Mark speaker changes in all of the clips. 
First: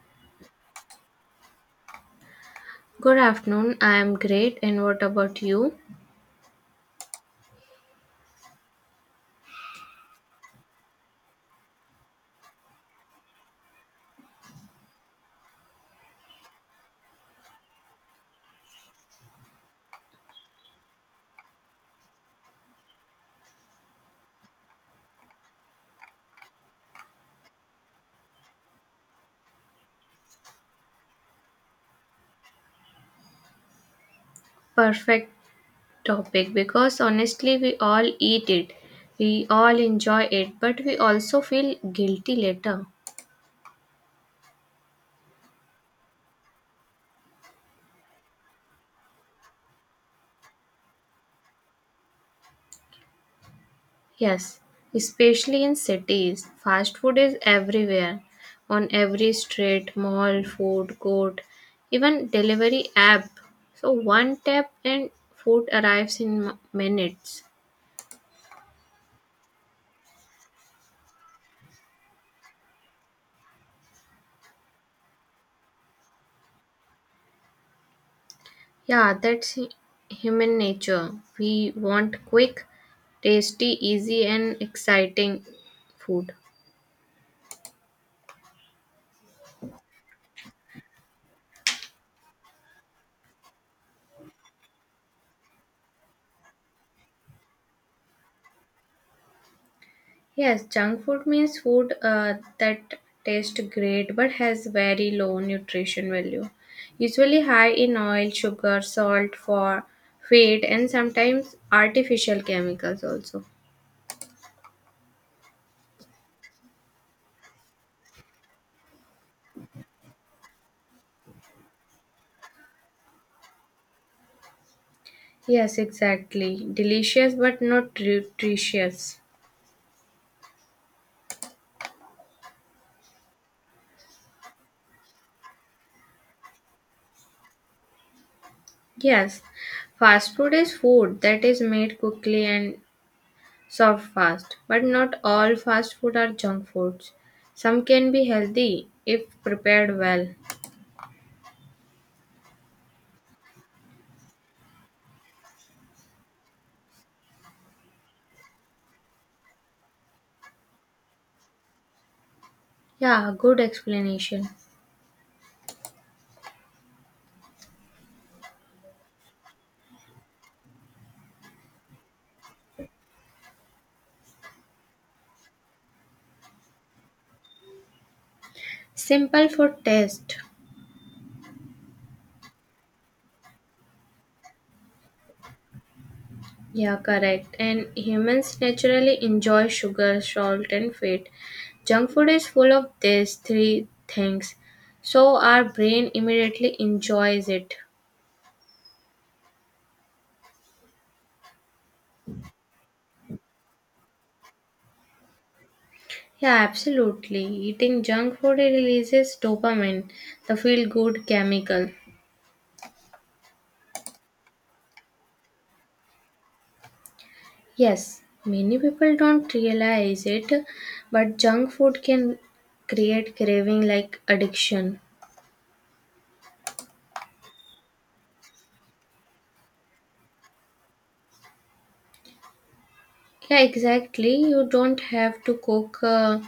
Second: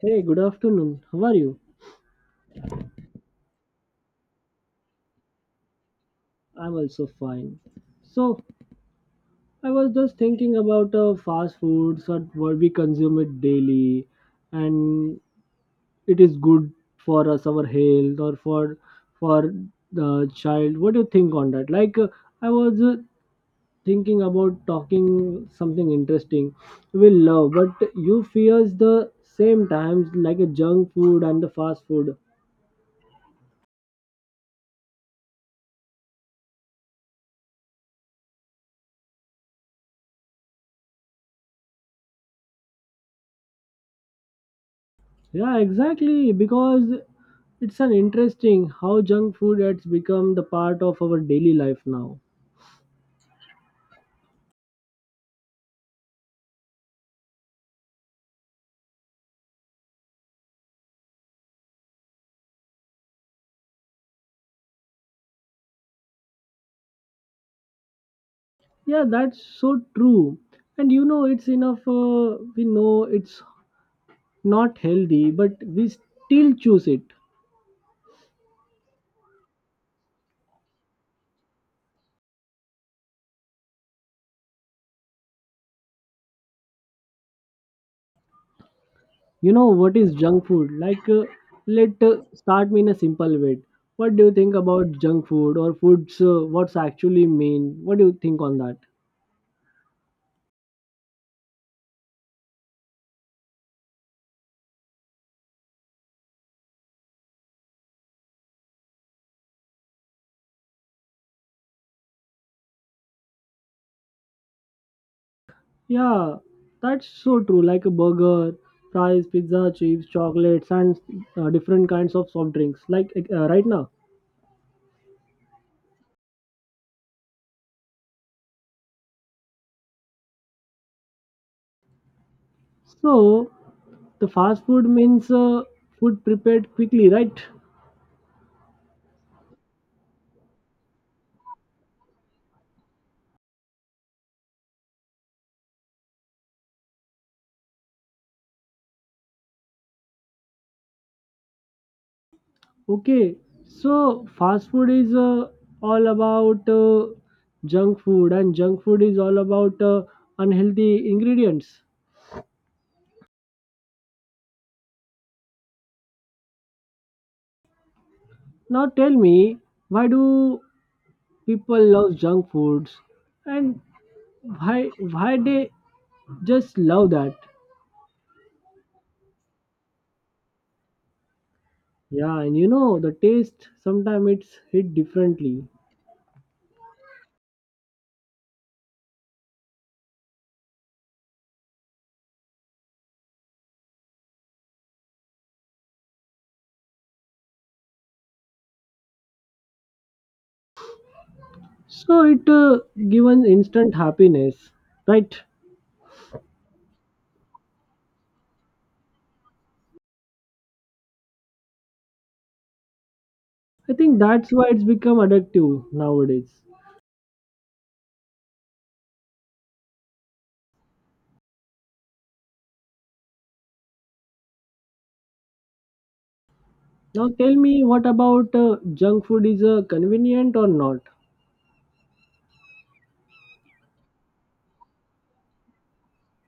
Speaker 1: Hey, good afternoon. How are you?
Speaker 2: Good afternoon. I am great. And what about you?
Speaker 1: I'm also fine. So, I was just thinking about fast foods and what we consume it daily, and it is good for us, our health, or for the child. What do you think on that? Like, I was thinking about talking something interesting we love, but you fears the same times like a junk food and the fast food.
Speaker 2: Perfect topic because honestly, we all eat it. We all enjoy it, but we also feel guilty later.
Speaker 1: Yeah, exactly. Because it's an interesting how junk food has become the part of our daily life now.
Speaker 2: Yes, especially in cities. Fast food is everywhere on every street, mall, food court, even delivery app. So, one tap and food arrives in minutes.
Speaker 1: Yeah, that's so true. And you know, it's enough. We know it's not healthy, but we still choose it.
Speaker 2: Yeah, that's human nature. We want quick, tasty, easy, and exciting food.
Speaker 1: You know what is junk food? Like, let start me in a simple way. What do you think about junk food or foods? What's actually mean? What do you think on that?
Speaker 2: Yes, junk food means food that tastes great but has very low nutrition value. Usually high in oil, sugar, salt, for fat, and sometimes artificial chemicals also.
Speaker 1: Yeah, that's so true. Like a burger, fries, pizza, chips, chocolates, and different kinds of soft drinks. Like, right now.
Speaker 2: Yes, exactly. Delicious but not nutritious.
Speaker 1: So the fast food means food prepared quickly, right?
Speaker 2: Yes, fast food is food that is made quickly and soft fast, but not all fast food are junk foods. Some can be healthy if prepared well.
Speaker 1: Okay. So fast food is all about junk food, and junk food is all about unhealthy ingredients.
Speaker 2: Yeah, good explanation.
Speaker 1: Now tell me, why do people love junk foods, and why they just love that.
Speaker 2: Simple for taste.
Speaker 1: Yeah, and you know the taste sometimes it's hit differently.
Speaker 2: Yeah, correct. And humans naturally enjoy sugar, salt, and fat. Junk food is full of these three things, so our brain immediately enjoys it.
Speaker 1: So it given instant happiness, right?
Speaker 2: Yeah, absolutely. Eating junk food releases dopamine, the feel good chemical.
Speaker 1: I think that's why it's become addictive nowadays.
Speaker 2: Yes, many people don't realize it, but junk food can create craving like addiction.
Speaker 1: Now tell me, what about junk food is convenient or not?
Speaker 2: Yeah, exactly. You don't have to cook,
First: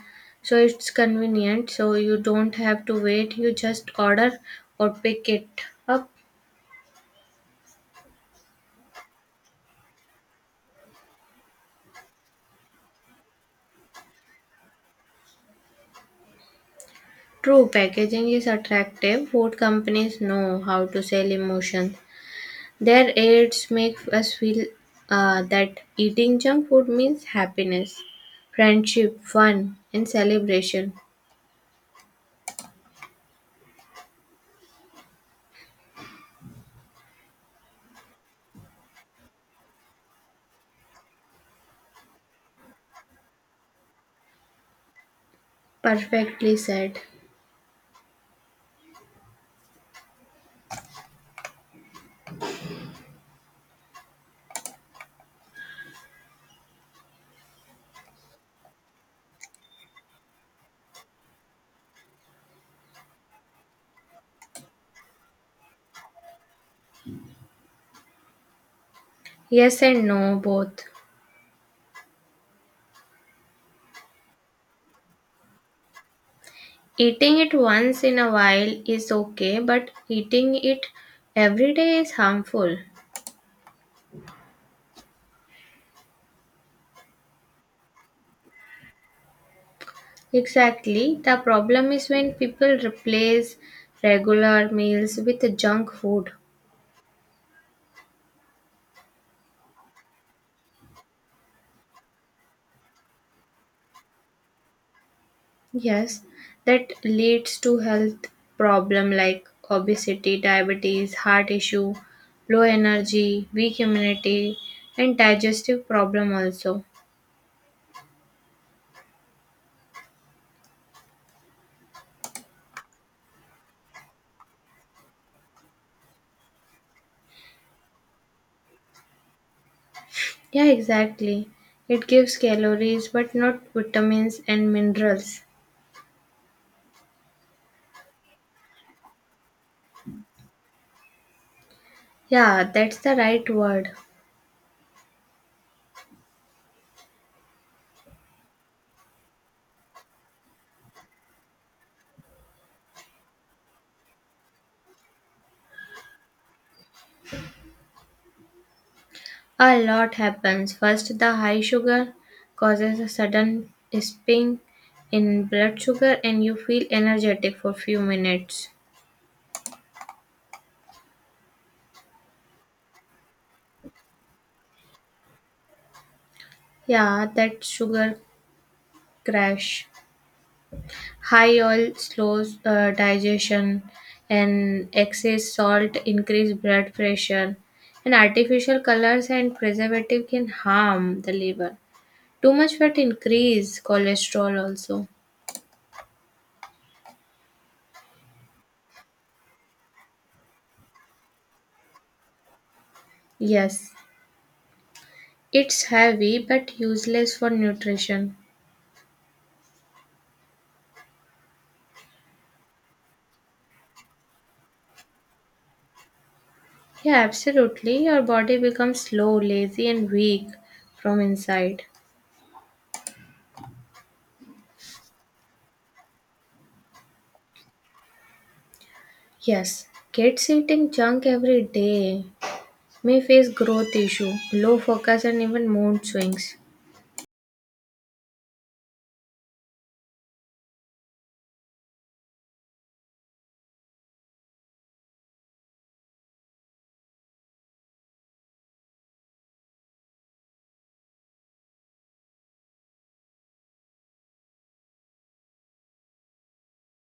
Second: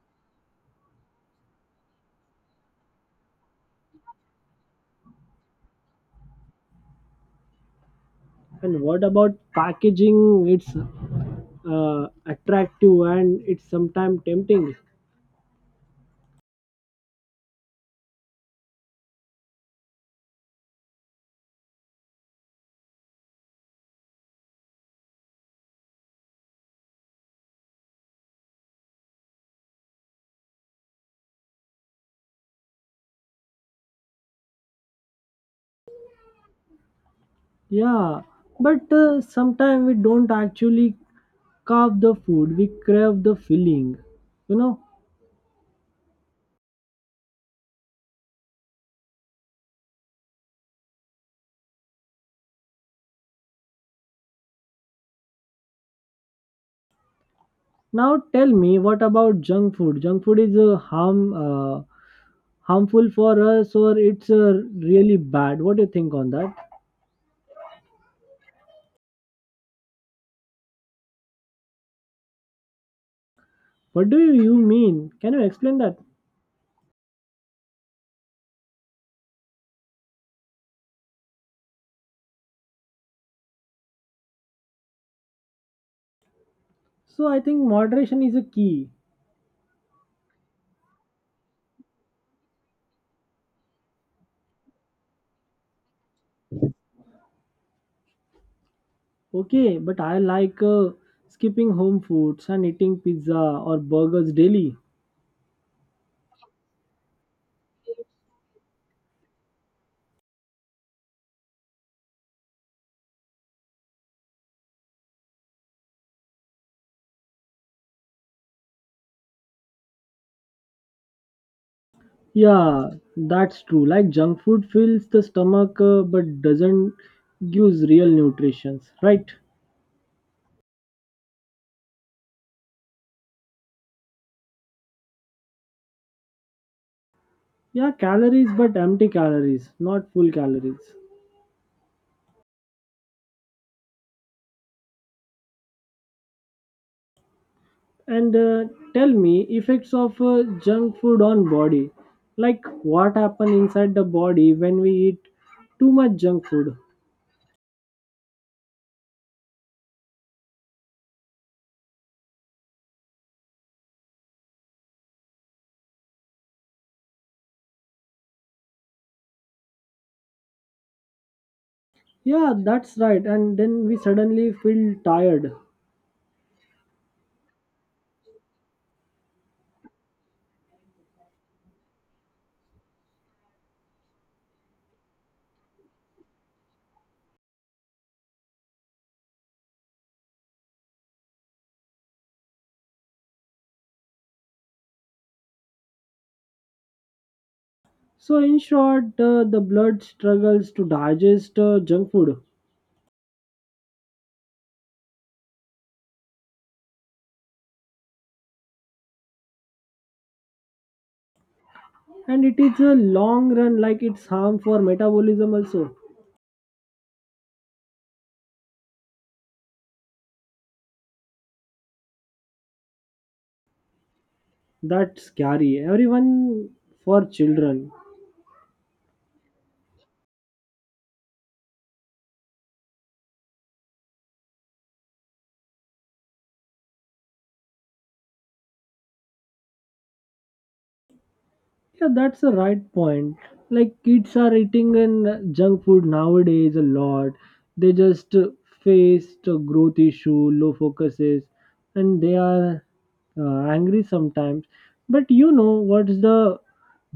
Speaker 2: so it's convenient. So you don't have to wait. You just order or pick it up.
Speaker 1: And what about packaging? It's attractive and it's sometimes tempting.
Speaker 2: True, packaging is attractive. Food companies know how to sell emotions. Their ads make us feel that eating junk food means happiness, friendship, fun, and celebration.
Speaker 1: Yeah, but sometimes we don't actually carve the food, we crave the filling, you know.
Speaker 2: Perfectly said.
Speaker 1: Now tell me, what about junk food? Junk food is harmful for us, or it's really bad. What do you think on that?
Speaker 2: Yes and no, both.
Speaker 1: What do you mean? Can you explain that?
Speaker 2: Eating it once in a while is okay, but eating it every day is harmful.
Speaker 1: So I think moderation is a key.
Speaker 2: Exactly. The problem is when people replace regular meals with junk food.
Speaker 1: Okay, but I like skipping home foods and eating pizza or burgers daily.
Speaker 2: Yes, that leads to health problem like obesity, diabetes, heart issue, low energy, weak immunity, and digestive problem also.
Speaker 1: Yeah, that's true. Like junk food fills the stomach, but doesn't gives real nutrition, right?
Speaker 2: Yeah, exactly. It gives calories but not vitamins and minerals.
Speaker 1: Yeah, calories, but empty calories, not full calories.
Speaker 2: Yeah, that's the right word.
Speaker 1: And tell me effects of junk food on body, like what happen inside the body when we eat too much junk food.
Speaker 2: A lot happens. First, the high sugar causes a sudden spike in blood sugar and you feel energetic for few minutes.
Speaker 1: Yeah, that's right, and then we suddenly feel tired.
Speaker 2: Yeah, that sugar crash, high oil slows digestion, and excess salt increase blood pressure, and artificial colors and preservative can harm the liver. Too much fat increase cholesterol also.
Speaker 1: So in short, the blood struggles to digest junk food.
Speaker 2: Yes, it's heavy but useless for nutrition.
Speaker 1: And it is a long run, like it's harm for metabolism also.
Speaker 2: Yeah, absolutely. Your body becomes slow, lazy, and weak from inside.
Speaker 1: That's scary, everyone, for children.
Speaker 2: Yes, kids eating junk every day may face growth issue, low focus, and even mood swings.
Speaker 1: Yeah, that's the right point. Like kids are eating and junk food nowadays a lot. They just faced a growth issue, low focuses, and they are angry sometimes. But you know what's the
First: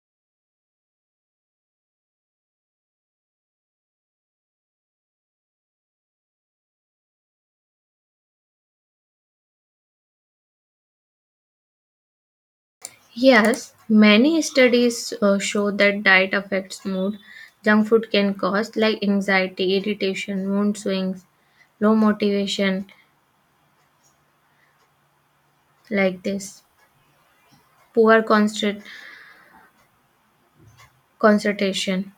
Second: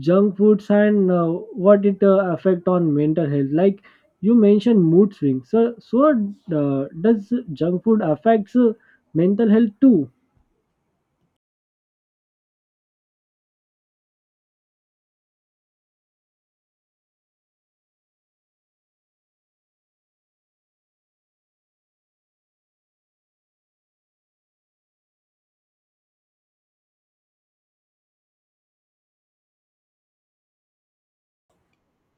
Speaker 1: junk foods and what it affect on mental health? Like you mentioned mood swings. So, does junk food affects mental health too?
Speaker 2: Yes, many studies show that diet affects mood. Junk food can cause like anxiety, irritation, mood swings, low motivation, like this, poor concent- concentration.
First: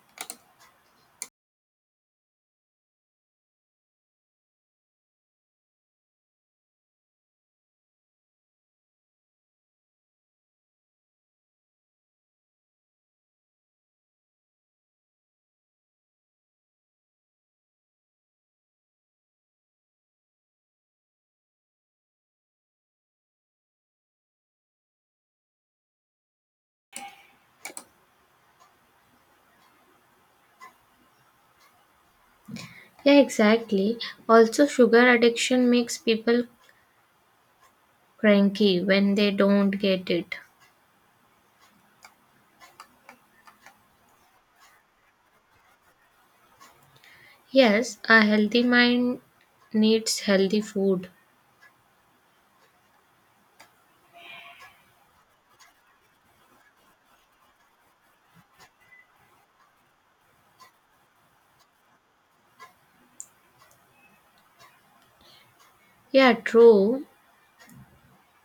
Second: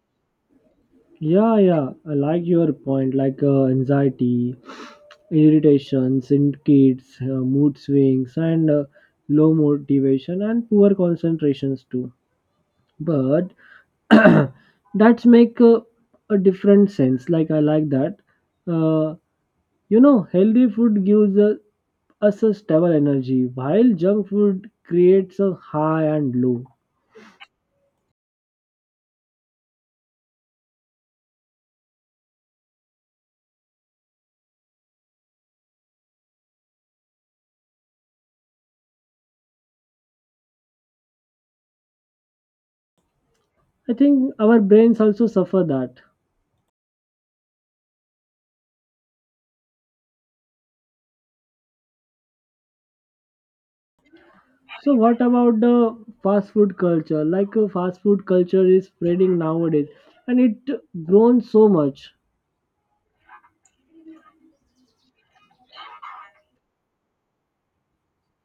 Speaker 1: Yeah, yeah, I like your point, like anxiety, irritations in kids, mood swings, and low motivation and poor concentrations too. But that's make a different sense. Like I like that. Uh, Healthy food gives us a stable energy, while junk food creates a high and low.
Speaker 2: Yeah, exactly. Also, sugar addiction makes people cranky when they don't get it.
Speaker 1: I think our brains also suffer that.
Speaker 2: Yes, a healthy mind needs healthy food.
Speaker 1: So what about the fast food culture? Like fast food culture is spreading nowadays and it grown so much.
Speaker 2: Yeah, true.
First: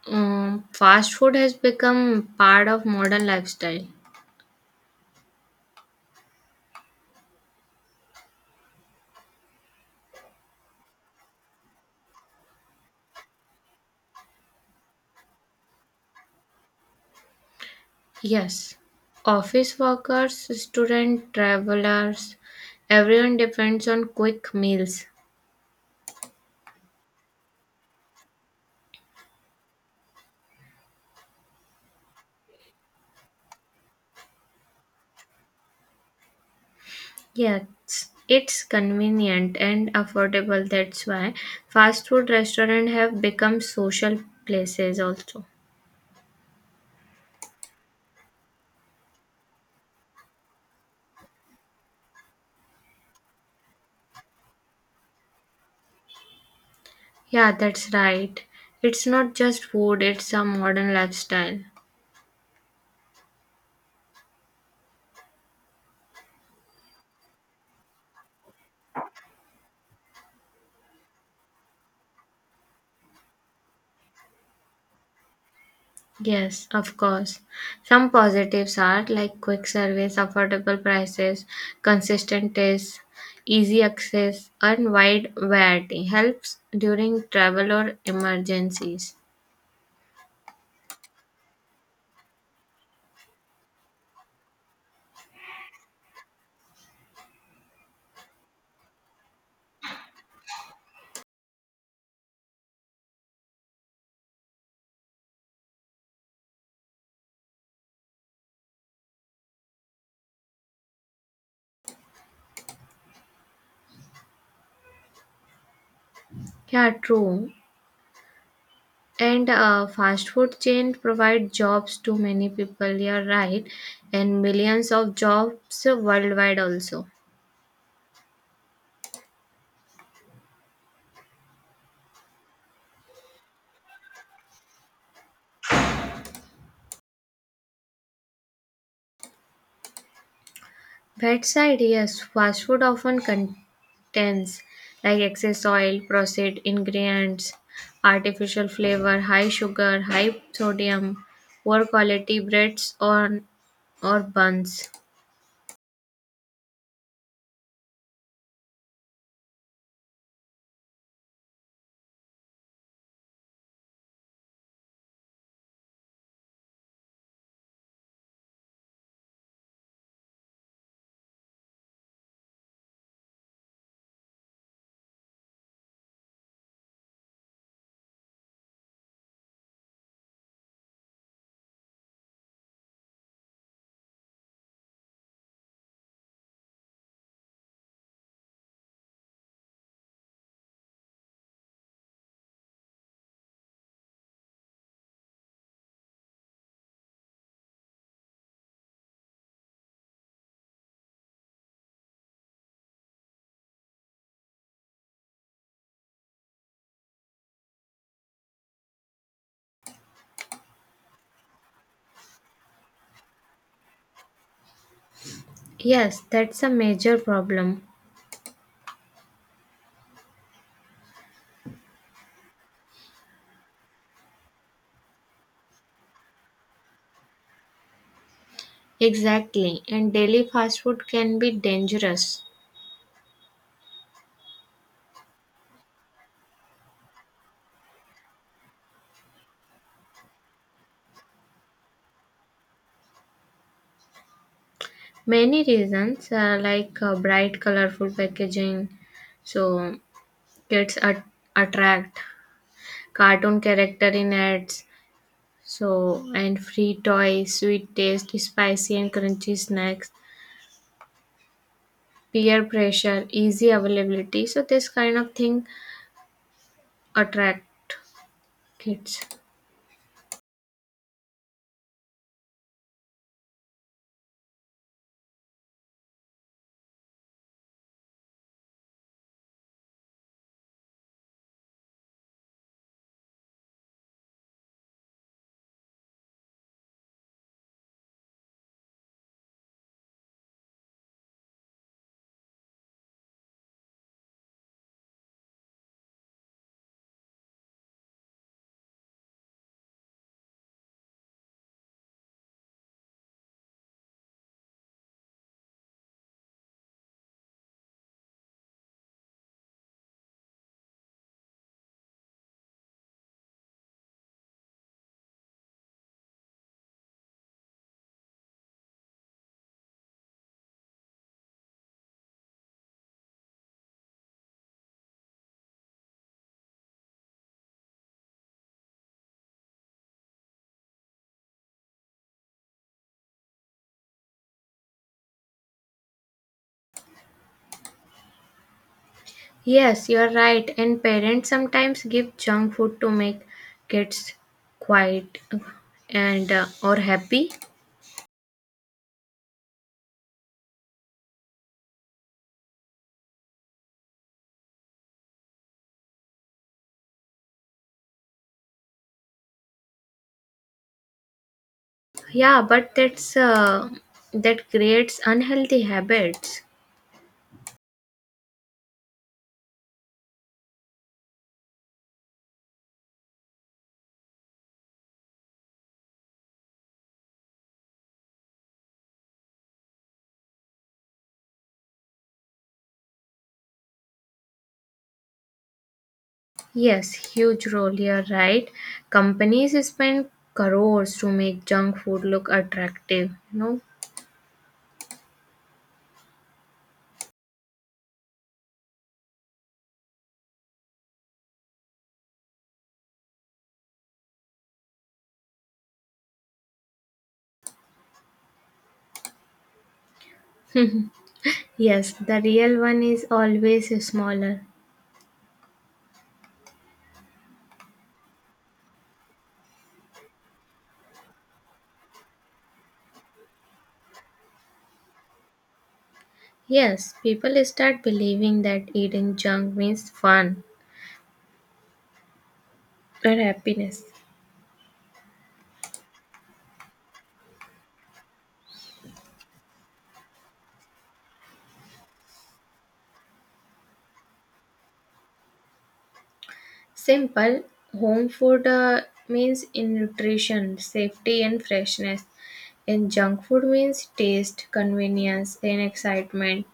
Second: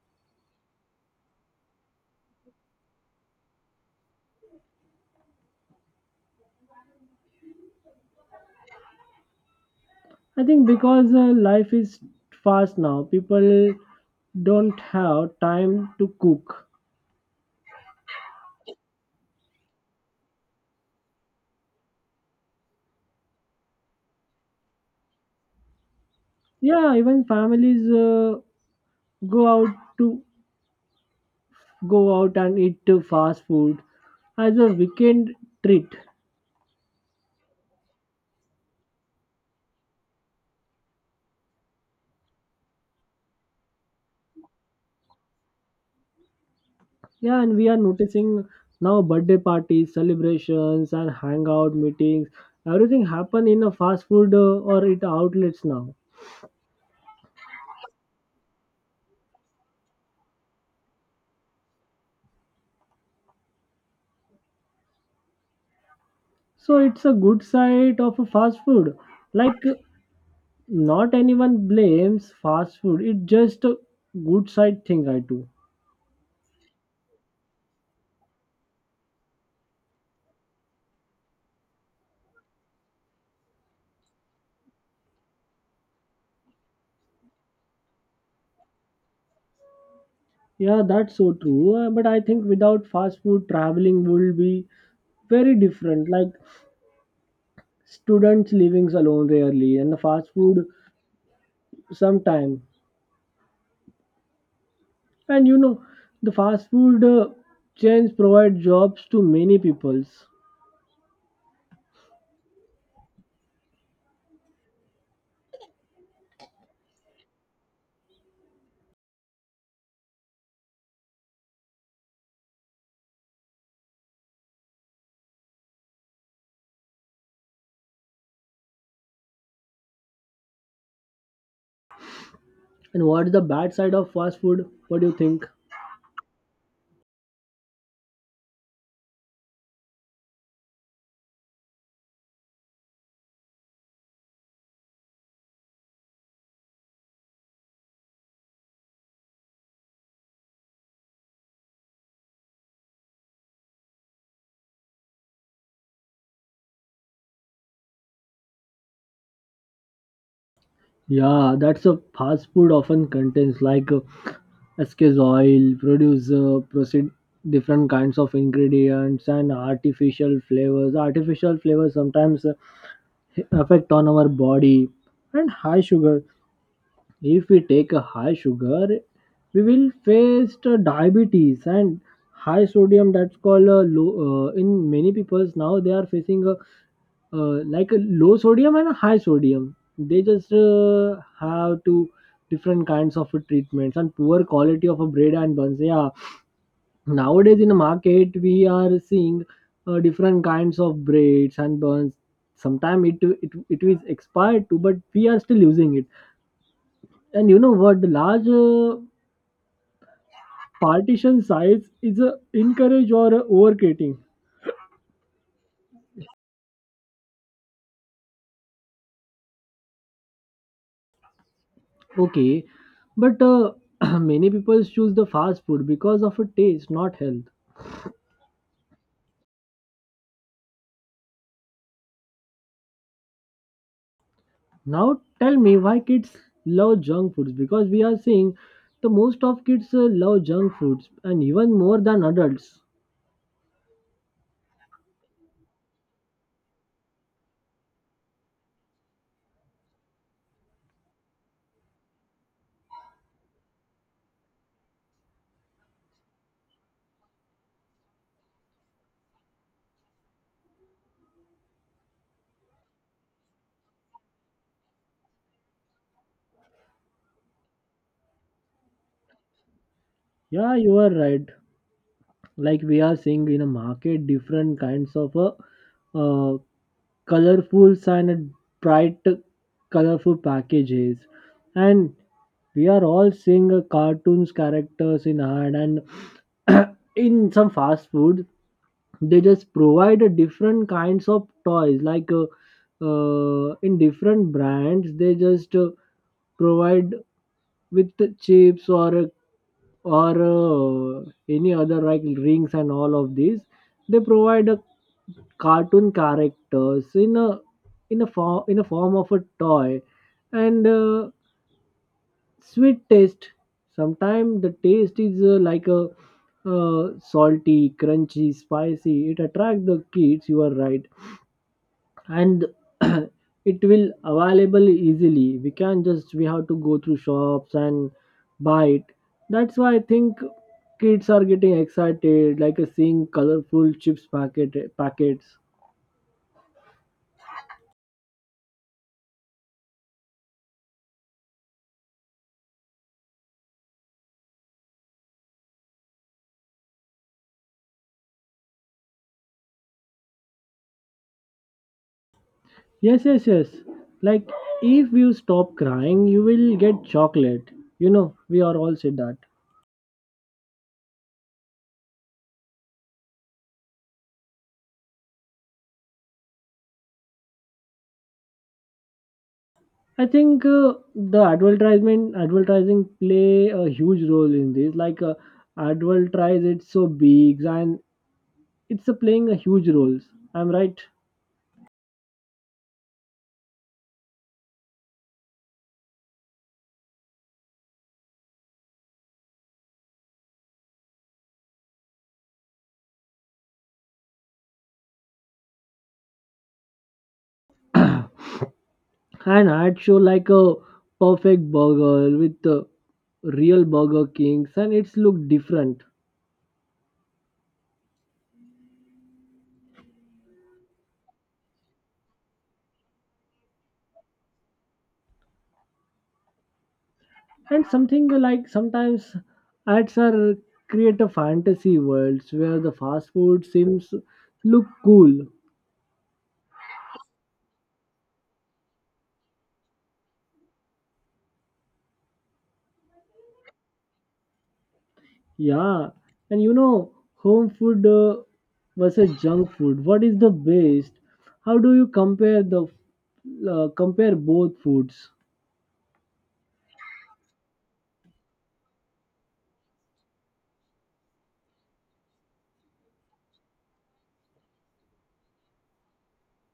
Speaker 2: Fast food has become part of modern lifestyle.
Speaker 1: I think because life is fast now, people don't have time to cook.
Speaker 2: Yes, office workers, student travelers, everyone depends on quick meals.
Speaker 1: Yeah, even families go out to go out and eat fast food as a weekend treat.
Speaker 2: Yes, it's convenient and affordable. That's why fast food restaurants have become social places also.
Speaker 1: Yeah, and we are noticing now birthday parties, celebrations, and hangout meetings. Everything happen in a fast food or it outlets now.
Speaker 2: Yeah, that's right. It's not just food, it's a modern lifestyle.
Speaker 1: So it's a good side of a fast food. Like not anyone blames fast food. It's just a good side thing I do.
Speaker 2: Yes, of course. Some positives are like quick service, affordable prices, consistent taste, easy access, and wide variety. Helps during travel or emergencies.
Speaker 1: Yeah, that's so true. But I think without fast food, traveling would be very different. Like students living alone rarely, and the fast food sometime. And you know, the fast food chains provide jobs to many peoples.
Speaker 2: Yeah, true. And fast food chain provide jobs to many people. You're right, and millions of jobs worldwide also.
Speaker 1: And what's the bad side of fast food? What do you think?
Speaker 2: Bedside, yes, fast food often contains like excess oil, processed ingredients, artificial flavor, high sugar, high sodium, poor quality breads or buns.
Speaker 1: Yeah, that's a fast food often contains like SK's oil, proceed different kinds of ingredients and artificial flavors. Artificial flavors sometimes affect on our body and high sugar. If we take a high sugar, we will face the diabetes and high sodium. That's called a low. In many people's now, they are facing a like a low sodium and a high sodium. They just have two different kinds of treatments and poor quality of a bread and buns. Yeah, nowadays in the market we are seeing different kinds of breads and buns. Sometimes it is expired too, but we are still using it. And you know what? The large partition size is a encourage or overcreating.
Speaker 2: Yes, that's a major problem.
Speaker 1: Okay, but many people choose the fast food because of a taste, not health.
Speaker 2: Exactly, and daily fast food can be dangerous.
Speaker 1: Now tell me why kids love junk foods, because we are seeing the most of kids love junk foods and even more than adults.
Speaker 2: Many reasons bright, colorful packaging, so kids at- attract cartoon character in ads, so, and free toys, sweet taste, spicy and crunchy snacks, peer pressure, easy availability. So, this kind of thing attract kids.
Speaker 1: Yeah, you are right. Like we are seeing in a market different kinds of uh, colorful sign and bright colorful packages, and we are all seeing a cartoons characters in hand and in some fast food they just provide a different kinds of toys like in different brands they just provide with the chips or any other like rings, and all of these they provide a cartoon characters in a in a form of a toy, and sweet taste. Sometimes the taste is like a uh, salty, crunchy, spicy, it attract the kids, you are right. And it will available easily, we can just, we have to go through shops and buy it. That's why I think kids are getting excited like a seeing colorful chips packets.
Speaker 2: Yes, you are right. And parents sometimes give junk food to make kids quiet and or happy.
Speaker 1: Yes, yes, yes. Like, if you stop crying, you will get chocolate. You know, we are all said that.
Speaker 2: Yeah, but that creates unhealthy habits.
Speaker 1: I think the advertising play a huge role in this. Like, advertise it so big and it's playing a huge role. I'm right.
Speaker 2: Yes, huge role, you're right. Companies spend crores to make junk food look attractive, no?
Speaker 1: And I'd show like a perfect burger with real Burger Kings, and it's look different.
Speaker 2: Yes, the real one is always smaller.
Speaker 1: And something like sometimes ads are create a fantasy worlds where the fast food seems look cool.
Speaker 2: Yes, people start believing that eating junk means fun or happiness.
Speaker 1: Yeah, and you know, home food versus junk food. What is the best? How do you compare the compare both foods?
Speaker 2: Simple, home food means in nutrition, safety, and freshness. And junk food means taste, convenience, and excitement.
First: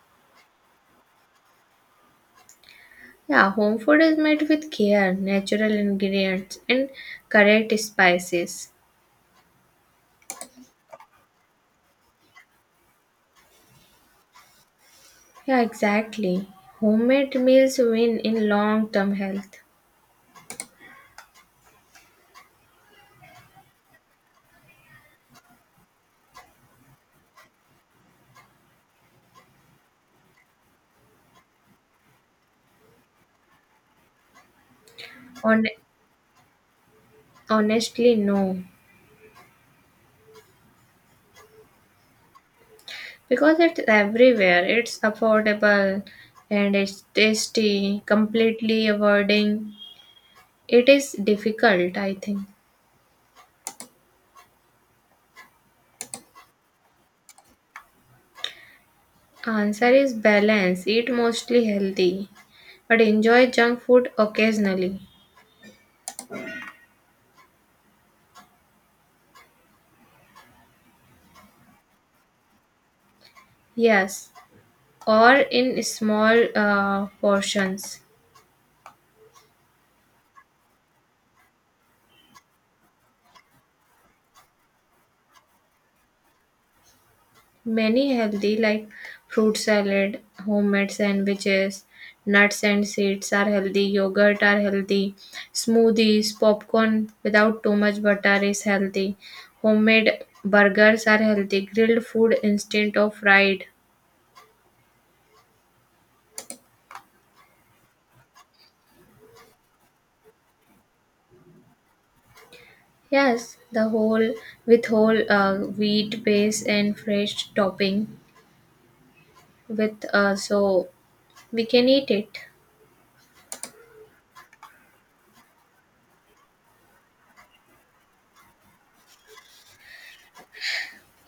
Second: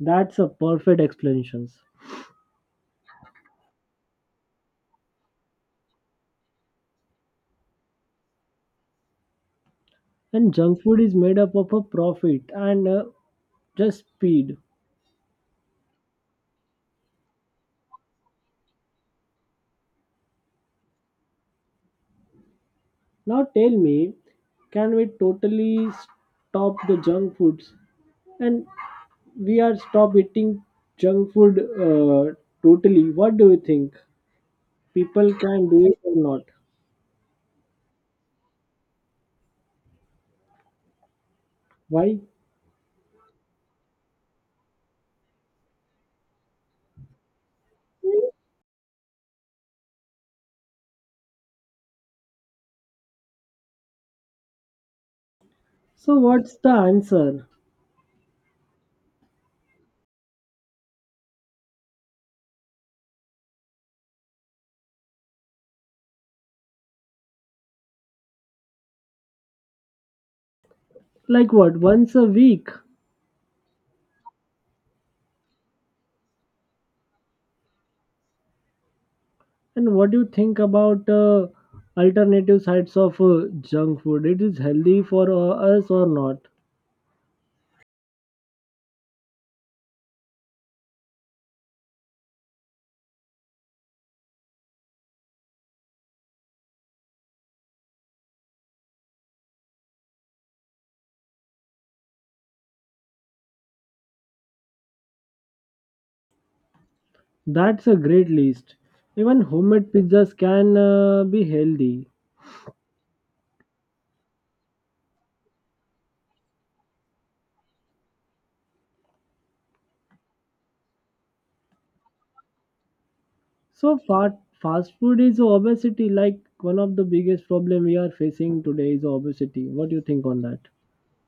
Speaker 1: That's a perfect explanations.
Speaker 2: Yeah, home food is made with care, natural ingredients, and correct spices.
Speaker 1: And junk food is made up of a profit and just speed.
Speaker 2: Yeah, exactly. Homemade meals win in long term health.
Speaker 1: Now tell me, can we totally stop the junk foods? And we are stop eating junk food totally, what do you think, people
Speaker 2: On-
Speaker 1: can do it or not?
Speaker 2: Honestly, no.
Speaker 1: Why?
Speaker 2: Because it's everywhere, it's affordable and it's tasty, completely avoiding. It is difficult, I think.
Speaker 1: So what's the answer?
Speaker 2: Answer is balance. Eat mostly healthy, but enjoy junk food occasionally.
Speaker 1: Like what, once a week?
Speaker 2: Yes, or in small portions.
Speaker 1: And what do you think about alternative sides of junk food, it is healthy for us or not?
Speaker 2: Many healthy, like fruit salad, homemade sandwiches, nuts and seeds are healthy, yogurt are healthy, smoothies, popcorn without too much butter is healthy, homemade burgers are healthy, grilled food instead of fried.
Speaker 1: That's a great list. Even homemade pizzas can be healthy.
Speaker 2: Yes, the whole with whole wheat base and fresh topping with so we can eat it.
Speaker 1: So fast food is obesity, like one of the biggest problem we are facing today is obesity. What do you think on that?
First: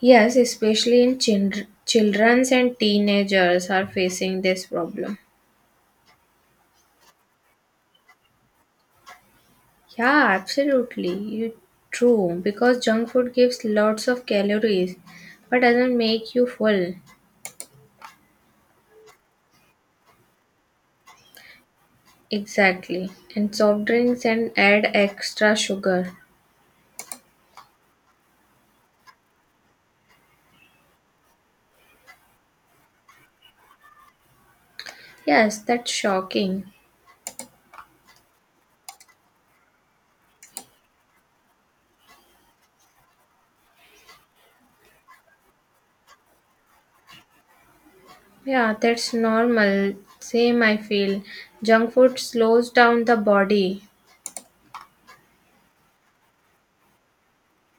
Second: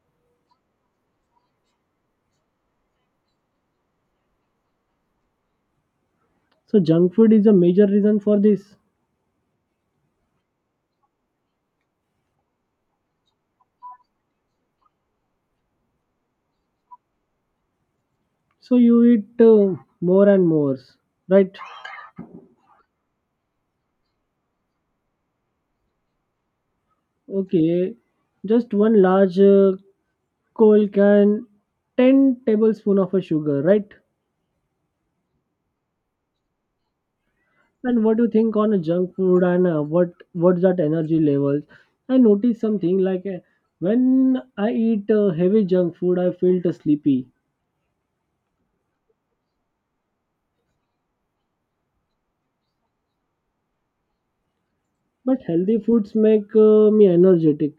Speaker 2: Yes, especially in children, children's and teenagers are facing this problem.
Speaker 1: So junk food is a major reason for this.
Speaker 2: Yeah, absolutely. You true because junk food gives lots of calories but doesn't make you full.
Speaker 1: So you eat more and more, right?
Speaker 2: Exactly. And soft drinks and add extra sugar.
Speaker 1: Okay, just one large coal can, ten tablespoon of a sugar, right?
Speaker 2: Yes, that's shocking.
Speaker 1: And what do you think on a junk food and what's that energy levels? I notice something like when I eat heavy junk food, I feel too sleepy.
Speaker 2: Yeah, that's normal. Same I feel. Junk food slows down the body.
Speaker 1: But healthy foods make me energetic.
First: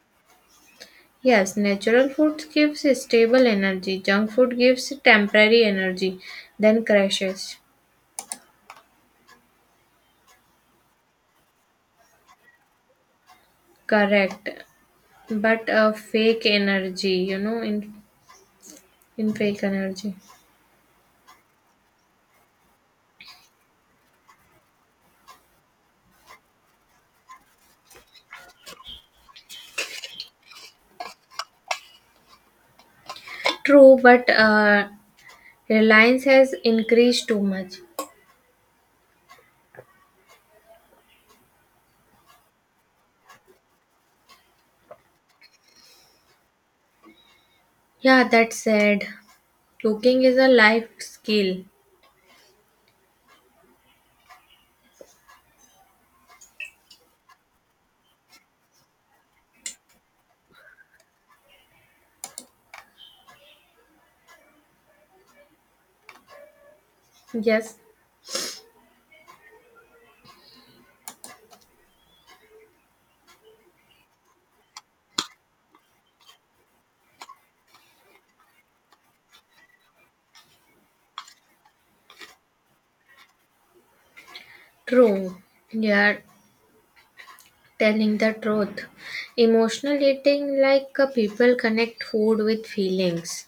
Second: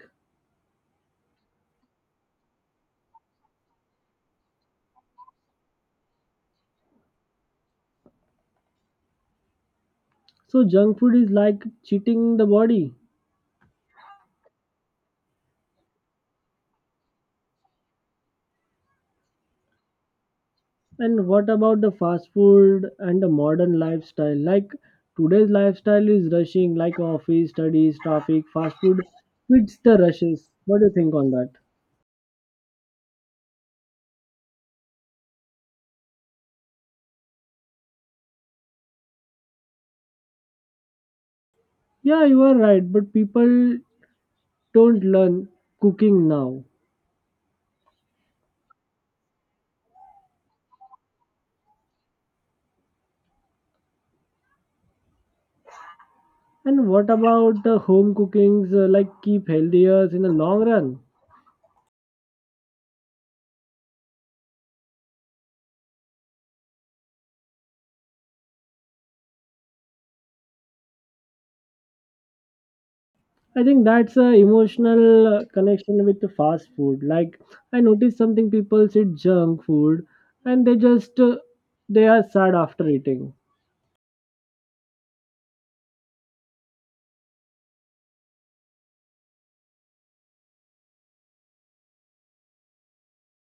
Speaker 2: Yes, natural food gives stable energy, junk food gives temporary energy, then crashes.
Speaker 1: So junk food is like cheating the body.
Speaker 2: Correct. But fake energy, in fake energy.
Speaker 1: And what about the fast food and the modern lifestyle? Like today's lifestyle is rushing, like office, studies, traffic, fast food quits the rushes. What do you think on that?
Speaker 2: True, but reliance has increased too much.
Speaker 1: Yeah, you are right, but people don't learn cooking now.
Speaker 2: Yeah, that's sad. Cooking is a life skill.
Speaker 1: And what about the home cookings, like keep healthier in the long run?
Speaker 2: Yes,
Speaker 1: I think that's a emotional connection with the fast food. Like I noticed something, people eat junk food and they are sad after eating.
Speaker 2: true. You are telling the truth. Emotional eating, like people connect food with feelings.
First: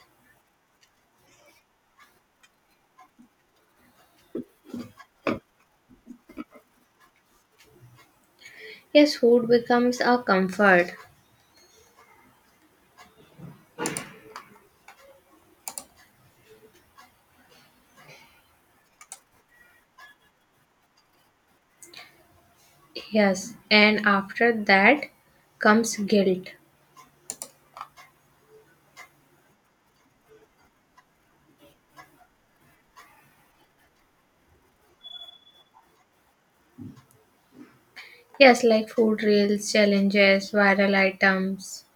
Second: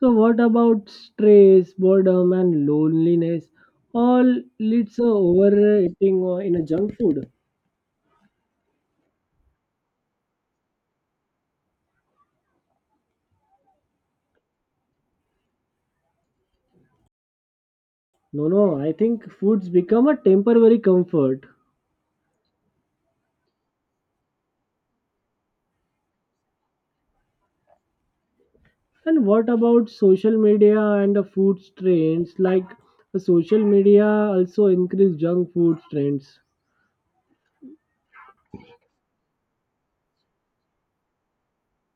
Speaker 1: So what about stress, boredom and loneliness? All leads to overeating in a junk food.
Speaker 2: Yes, food becomes a comfort.
Speaker 1: No, no, I think foods become a temporary comfort.
Speaker 2: Yes, and after that comes guilt.
Speaker 1: And what about social media and the food trends? Like the social media also increase junk food trends.
Speaker 2: Yes, like food reels, challenges, viral items.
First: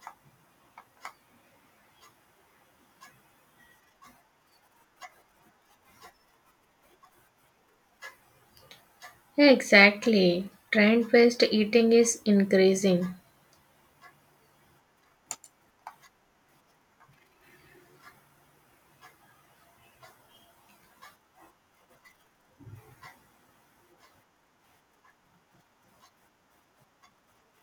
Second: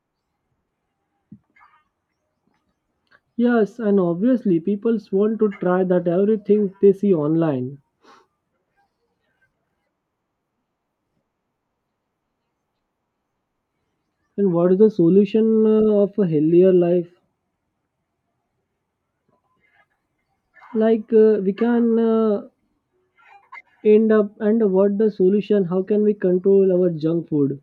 Speaker 1: Yes, and obviously people want to try that everything they see online.
Speaker 2: Yeah, exactly. Trend based eating is increasing.
Speaker 1: And what is the solution of a healthier life? Like we can end up, and what the solution? How can we control our junk food?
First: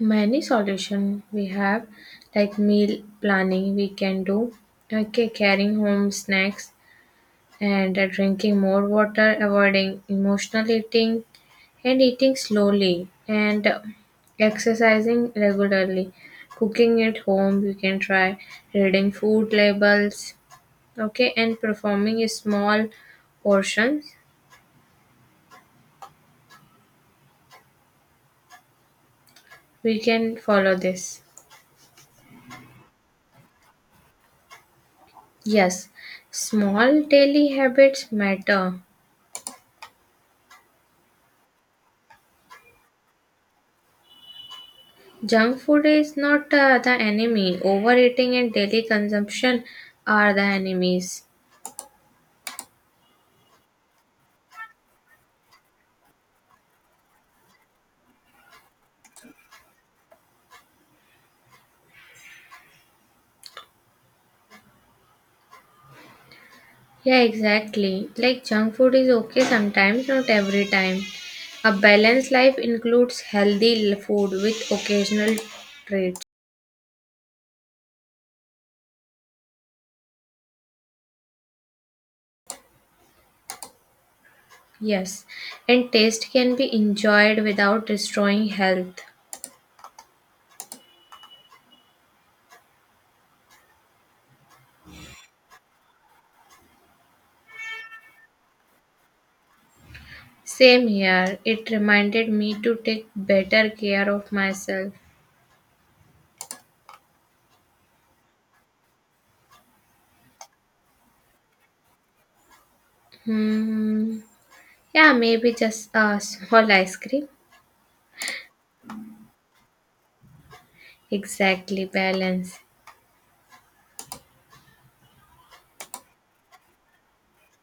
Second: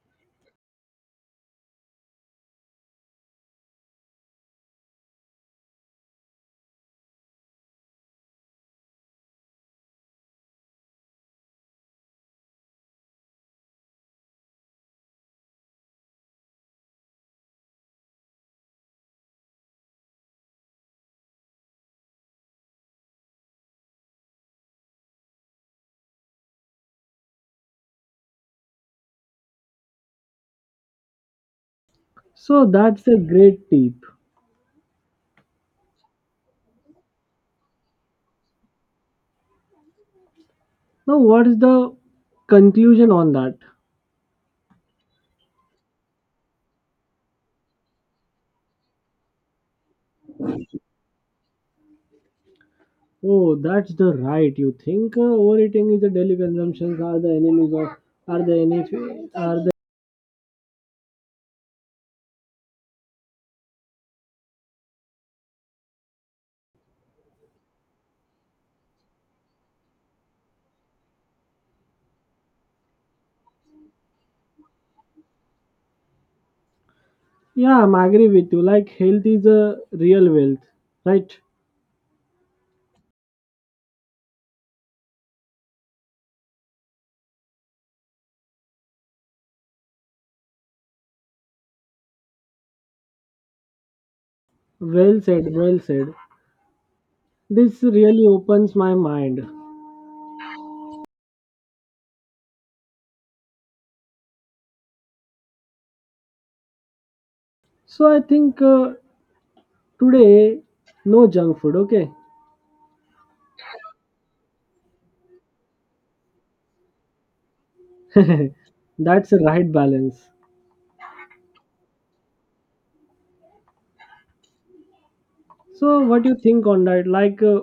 Speaker 2: Many solution we have like meal planning we can do. Okay, carrying home snacks and drinking more water, avoiding emotional eating, and eating slowly, and exercising regularly, cooking at home. You can try reading food labels, okay, and performing small portions. We can follow this.
Speaker 1: So that's a great tip.
Speaker 2: Yes, small daily habits matter.
Speaker 1: Now what is the conclusion on that?
Speaker 2: Junk food is not the enemy. Overeating and daily consumption are the enemies.
Speaker 1: Oh, that's the right. You think overeating is a daily consumptions, are the enemies of? Are the any? Are the?
Speaker 2: Yeah, exactly. Like junk food is okay sometimes, not every time. A balanced life includes food with occasional treats.
Speaker 1: Yeah, I'm agree with you. Like health is a real wealth, right?
Speaker 2: Yes, and taste can be enjoyed without destroying health.
Speaker 1: Well said, well said. This really opens my mind.
Speaker 2: Same here. It reminded me to take better care of myself.
Speaker 1: So I think today, no junk food, okay?
Speaker 2: Hmm. Yeah, maybe just a small ice cream.
Speaker 1: That's the right balance.
Speaker 2: Exactly, balance.
Speaker 1: So what do you think on that? Like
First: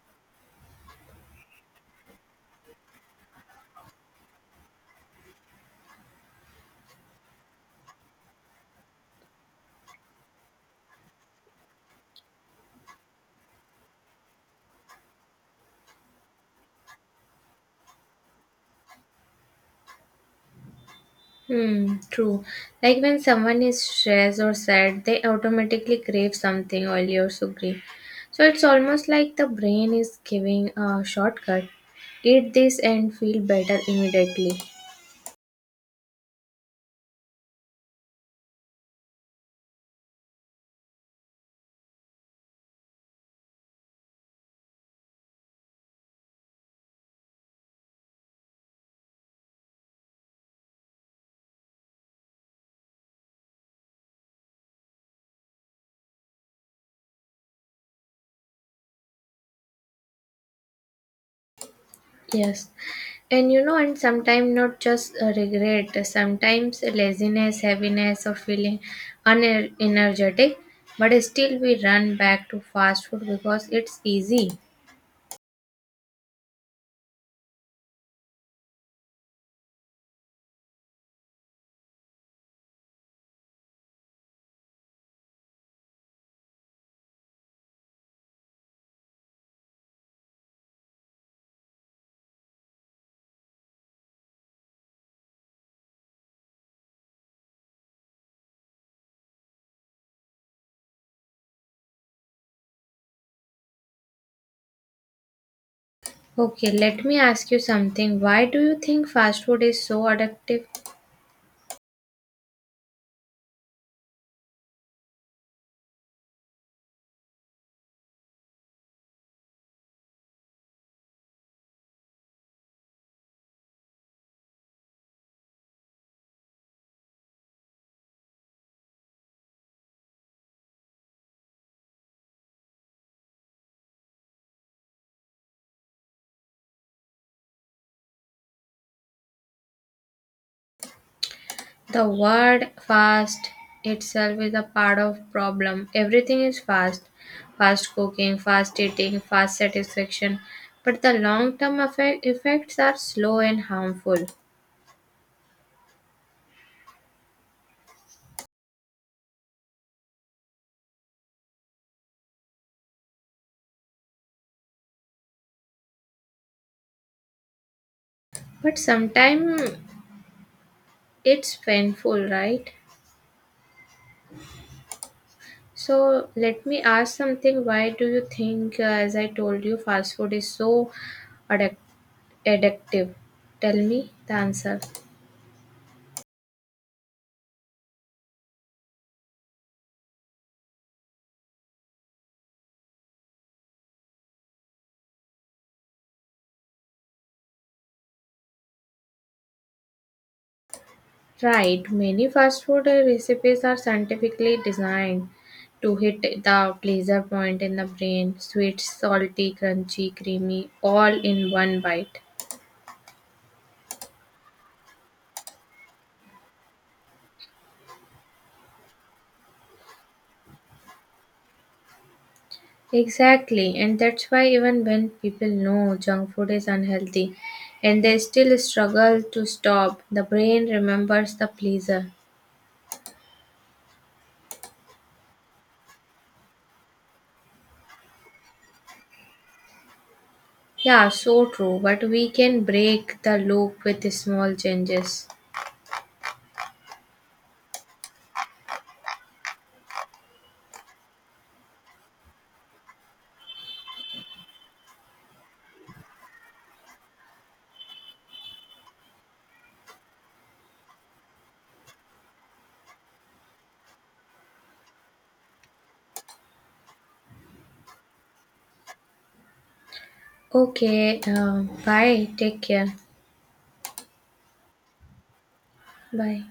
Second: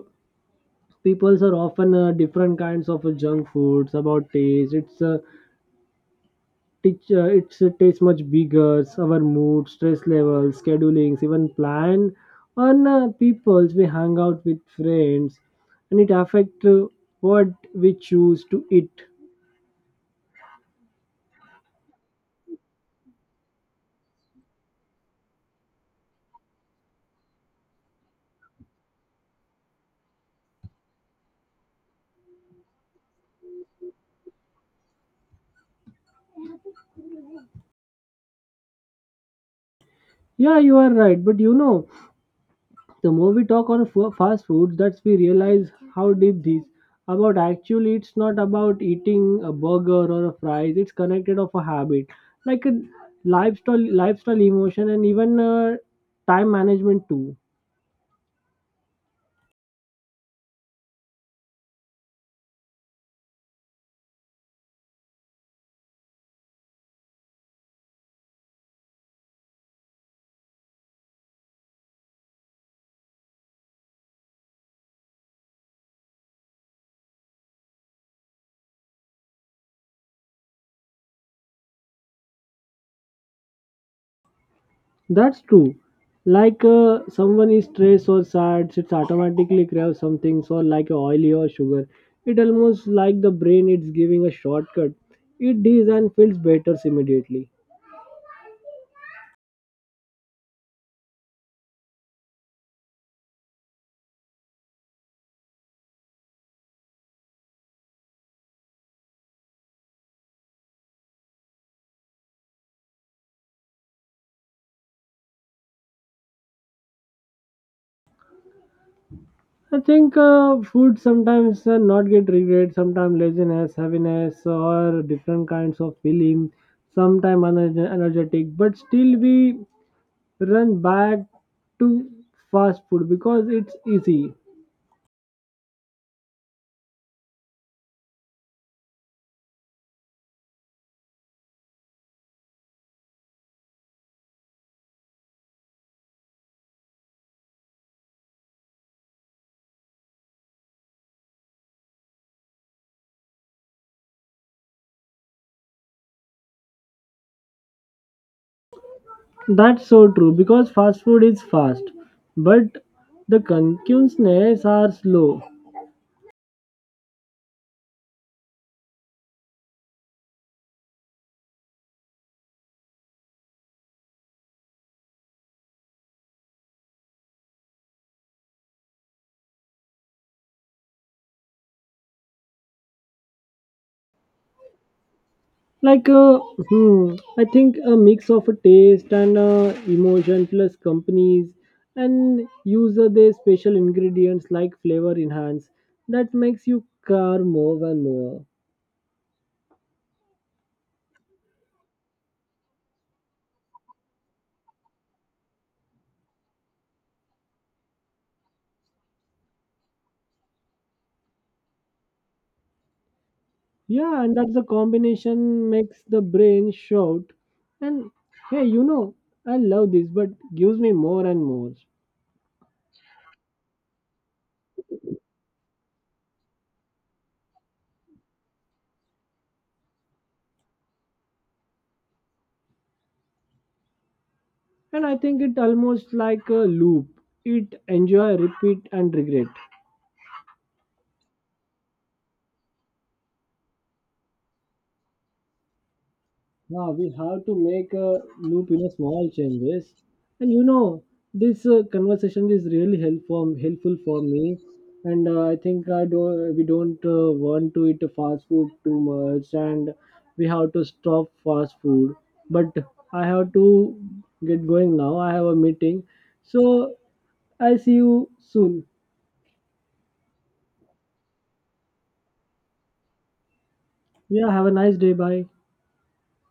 Speaker 1: people's are often different kinds of junk foods about taste. It's teach, it's taste much bigger. Our mood, stress levels, schedulings, even plan on people's we hang out with friends, and it affect what we choose to eat.
Speaker 2: Hmm, true. Like when someone is stressed or sad, they automatically crave something oily or sugary. So it's almost like the brain is giving a shortcut. Eat this and feel better immediately.
Speaker 1: Yeah, you are right. But you know, the more we talk on fast foods, that's we realize how deep these about. Actually, it's not about eating a burger or a fries. It's connected of a habit, like a lifestyle emotion, and even time management too.
Speaker 2: Yes. And sometimes not just regret, sometimes laziness, heaviness, or feeling unenergetic, but still we run back to fast food because it's easy.
Speaker 1: That's true. Like someone is stressed or sad, it's automatically crave something. So like oily or sugar, it almost like the brain it's giving a shortcut. Eat these and feels better immediately.
Speaker 2: Okay, let me ask you something. Why do you think fast food is so addictive?
Speaker 1: I think food sometimes not get regret, sometimes laziness, heaviness, or different kinds of feeling, sometimes energetic, but still we run back to fast food because it's easy.
Speaker 2: The word fast itself is a part of problem. Everything is fast. Fast cooking, fast eating, fast satisfaction. But the long term effects are slow and harmful.
Speaker 1: That's so true because fast food is fast, but the consumptions are slow.
Speaker 2: But sometimes it's painful, right? So let me ask something. Why do you think, as I told you, fast food is so addic- addictive? Tell me the answer.
Speaker 1: Like hmm, I think a mix of a taste and emotion plus companies and use of their special ingredients like flavor enhance that makes you car more and more.
Speaker 2: Right, many fast food recipes are scientifically designed to hit the pleasure point in the brain sweet, salty, crunchy, creamy, all in one bite.
Speaker 1: Yeah, and that's the combination makes the brain shout, and hey, you know, I love this, but gives me more and more.
Speaker 2: Exactly, and that's why even when people know junk food is unhealthy and they still struggle to stop, the brain remembers the pleasure.
Speaker 1: And I think it almost like a loop, it enjoy repeat and regret.
Speaker 2: Yeah, so true, but we can break the loop with small changes.
Speaker 1: Yeah, we have to make a loop in a small changes, and you know this conversation is really helpful for me, and I think I don't we don't want to eat fast food too much, and we have to stop fast food. But I have to get going now. I have a meeting, so I see you soon.
Speaker 2: Okay, bye, take care.
Speaker 1: Yeah, have a nice day. Bye.
Speaker 2: Bye.